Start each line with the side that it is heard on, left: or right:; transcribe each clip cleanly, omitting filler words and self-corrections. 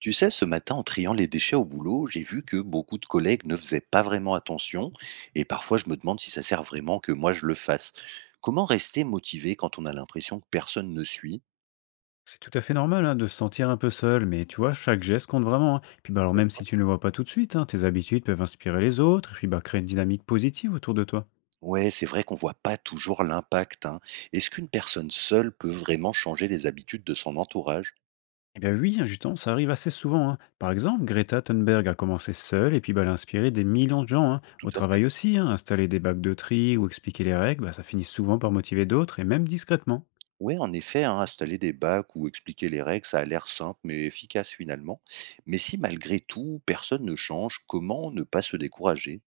right: Tu sais, ce matin, en triant les déchets au boulot, j'ai vu que beaucoup de collègues ne faisaient pas vraiment attention, et parfois je me demande si ça sert vraiment que moi je le fasse. Comment rester motivé quand on a l'impression que personne ne suit?
left: C'est tout à fait normal hein, de se sentir un peu seul, mais tu vois, chaque geste compte vraiment. Hein. Puis bah, alors même si
right: D'accord.
left: tu ne le vois pas tout de suite, hein, tes habitudes peuvent inspirer les autres, et puis bah, créer une dynamique positive autour de toi.
right: Ouais, c'est vrai qu'on voit pas toujours l'impact, hein. Est-ce qu'une personne seule peut vraiment changer les habitudes de son entourage?
left: Eh bien oui, hein, justement, ça arrive assez souvent. Hein. Par exemple, Greta Thunberg a commencé seule et puis bah, elle a inspiré des millions de gens. Hein.
right: Tout
left: Au
right: à fait.
left: travail aussi, hein, installer des bacs de tri ou expliquer les règles, bah, ça finit souvent par motiver d'autres et même discrètement.
right: Ouais, en effet, hein, installer des bacs ou expliquer les règles, ça a l'air simple mais efficace finalement. Mais si malgré tout, personne ne change, comment ne pas se décourager?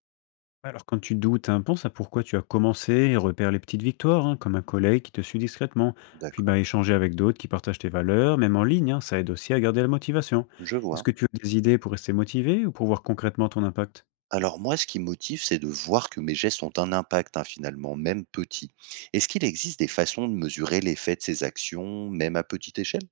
left: Ouais, alors quand tu doutes, hein, pense à pourquoi tu as commencé et repère les petites victoires, hein, comme un collègue qui te suit discrètement. Puis
right: D'accord,
left: bah, échanger avec d'autres qui partagent tes valeurs, même en ligne, hein, ça aide aussi à garder la motivation.
right: je
left: Est-ce
right: vois.
left: que tu as des idées pour rester motivé ou pour voir concrètement ton impact?
right: Alors moi, ce qui me motive, c'est de voir que mes gestes ont un impact, hein, finalement, même petit. Est-ce qu'il existe des façons de mesurer l'effet de ces actions, même à petite échelle?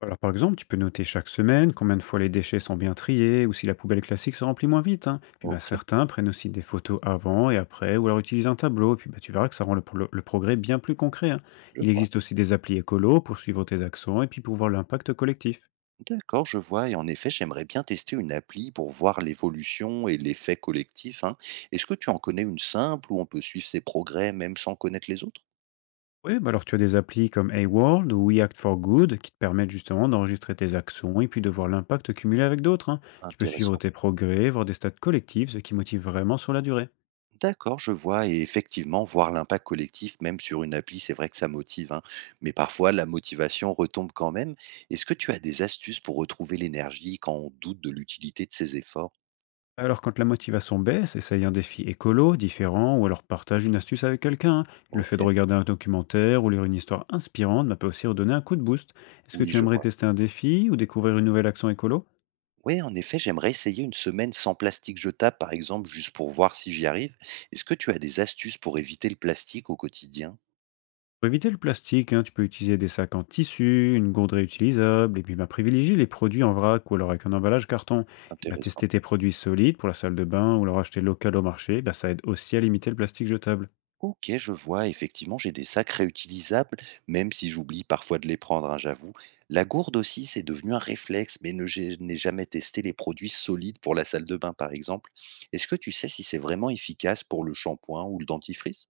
left: Alors par exemple, tu peux noter chaque semaine combien de fois les déchets sont bien triés ou si la poubelle classique se remplit moins vite. Hein. Puis bah,
right: Ok,
left: certains prennent aussi des photos avant et après ou alors utilisent un tableau. Puis bah, tu verras que ça rend le progrès bien plus concret. Hein.
right: je
left: Il
right: vois.
left: existe aussi des applis écolos pour suivre tes actions et puis pour voir l'impact collectif.
right: D'accord, je vois. Et en effet, j'aimerais bien tester une appli pour voir l'évolution et l'effet collectif, hein. Est-ce que tu en connais une simple où on peut suivre ses progrès même sans connaître les autres?
left: Oui, bah alors tu as des applis comme A-World ou We Act for Good qui te permettent justement d'enregistrer tes actions et puis de voir l'impact cumulé avec d'autres. Hein. Tu peux suivre
right: Intéressant.
left: tes progrès, voir des stats collectives, ce qui motive vraiment sur la durée.
right: D'accord, je vois. Et effectivement, voir l'impact collectif, même sur une appli, c'est vrai que ça motive, hein. Mais parfois, la motivation retombe quand même. Est-ce que tu as des astuces pour retrouver l'énergie quand on doute de l'utilité de ces efforts?
left: Alors quand la motivation baisse, essaye un défi écolo, différent, ou alors partage une astuce avec quelqu'un. Hein. Le
right: Ok.
left: fait de regarder un documentaire ou lire une histoire inspirante bah, peut aussi redonner un coup de boost. Est-ce que
right: Oui,
left: tu
right: je
left: aimerais
right: vois.
left: tester un défi ou découvrir une nouvelle action écolo?
right: Oui, en effet, j'aimerais essayer une semaine sans plastique jetable, par exemple, juste pour voir si j'y arrive. Est-ce que tu as des astuces pour éviter le plastique au quotidien?
left: Pour éviter le plastique, hein, tu peux utiliser des sacs en tissu, une gourde réutilisable, et puis bah, privilégier les produits en vrac ou alors avec un emballage carton. Et bah,
right: Intéressant.
left: tester tes produits solides pour la salle de bain ou leur acheter local au marché, bah, ça aide aussi à limiter le plastique jetable.
right: OK, je vois. Effectivement, j'ai des sacs réutilisables, même si j'oublie parfois de les prendre, hein, j'avoue. La gourde aussi, c'est devenu un réflexe, mais ne, j'ai- n'ai jamais testé les produits solides pour la salle de bain, par exemple. Est-ce que tu sais si c'est vraiment efficace pour le shampoing ou le dentifrice?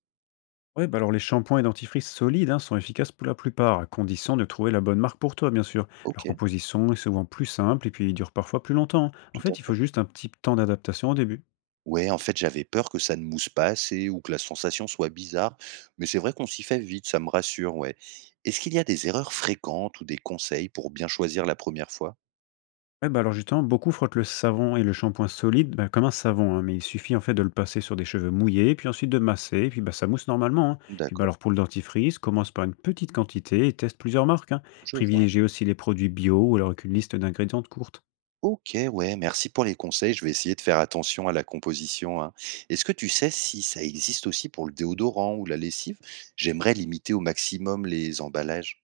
left: Oui, bah alors les shampoings et dentifrices solides hein, sont efficaces pour la plupart, à condition de trouver la bonne marque pour toi, bien sûr. Leur
right: OK,
left: composition est souvent plus simple et puis ils durent parfois plus longtemps. En
right: tout à
left: fait, il faut
right: fait.
left: juste un petit temps d'adaptation au début.
right: Ouais, en fait, j'avais peur que ça ne mousse pas assez ou que la sensation soit bizarre, mais c'est vrai qu'on s'y fait vite, ça me rassure, ouais. Est-ce qu'il y a des erreurs fréquentes ou des conseils pour bien choisir la première fois?
left: Ouais, bah, alors justement, beaucoup frottent le savon et le shampoing solide, bah, comme un savon, hein, mais il suffit en fait de le passer sur des cheveux mouillés, puis ensuite de masser, et puis bah, ça mousse normalement. Hein. Puis bah,
right: D'accord,
left: alors pour le dentifrice, commence par une petite quantité et teste plusieurs marques. Hein.
right: je vois.
left: Privilégiez aussi les produits bio ou alors avec une liste d'ingrédients courte.
right: OK, ouais, merci pour les conseils. Je vais essayer de faire attention à la composition, hein. Est-ce que tu sais si ça existe aussi pour le déodorant ou la lessive? J'aimerais limiter au maximum les emballages.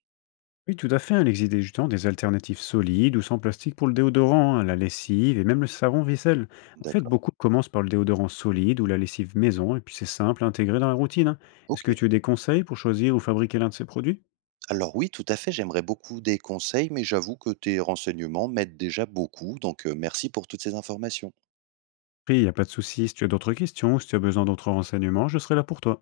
left: Oui, tout à fait, hein, il existe justement des alternatives solides ou sans plastique pour le déodorant, hein, la lessive et même le savon vaisselle. En fait,
right: D'accord.
left: beaucoup commencent par le déodorant solide ou la lessive maison, et puis c'est simple à intégrer dans la routine. Hein. Est-ce
right: OK.
left: que tu as des conseils pour choisir ou fabriquer l'un de ces produits?
right: Alors oui, tout à fait, j'aimerais beaucoup des conseils, mais j'avoue que tes renseignements m'aident déjà beaucoup, donc merci pour toutes ces informations.
left: Pris, il y a pas de souci. Si tu as d'autres questions ou si tu as besoin d'autres renseignements, je serai là pour toi.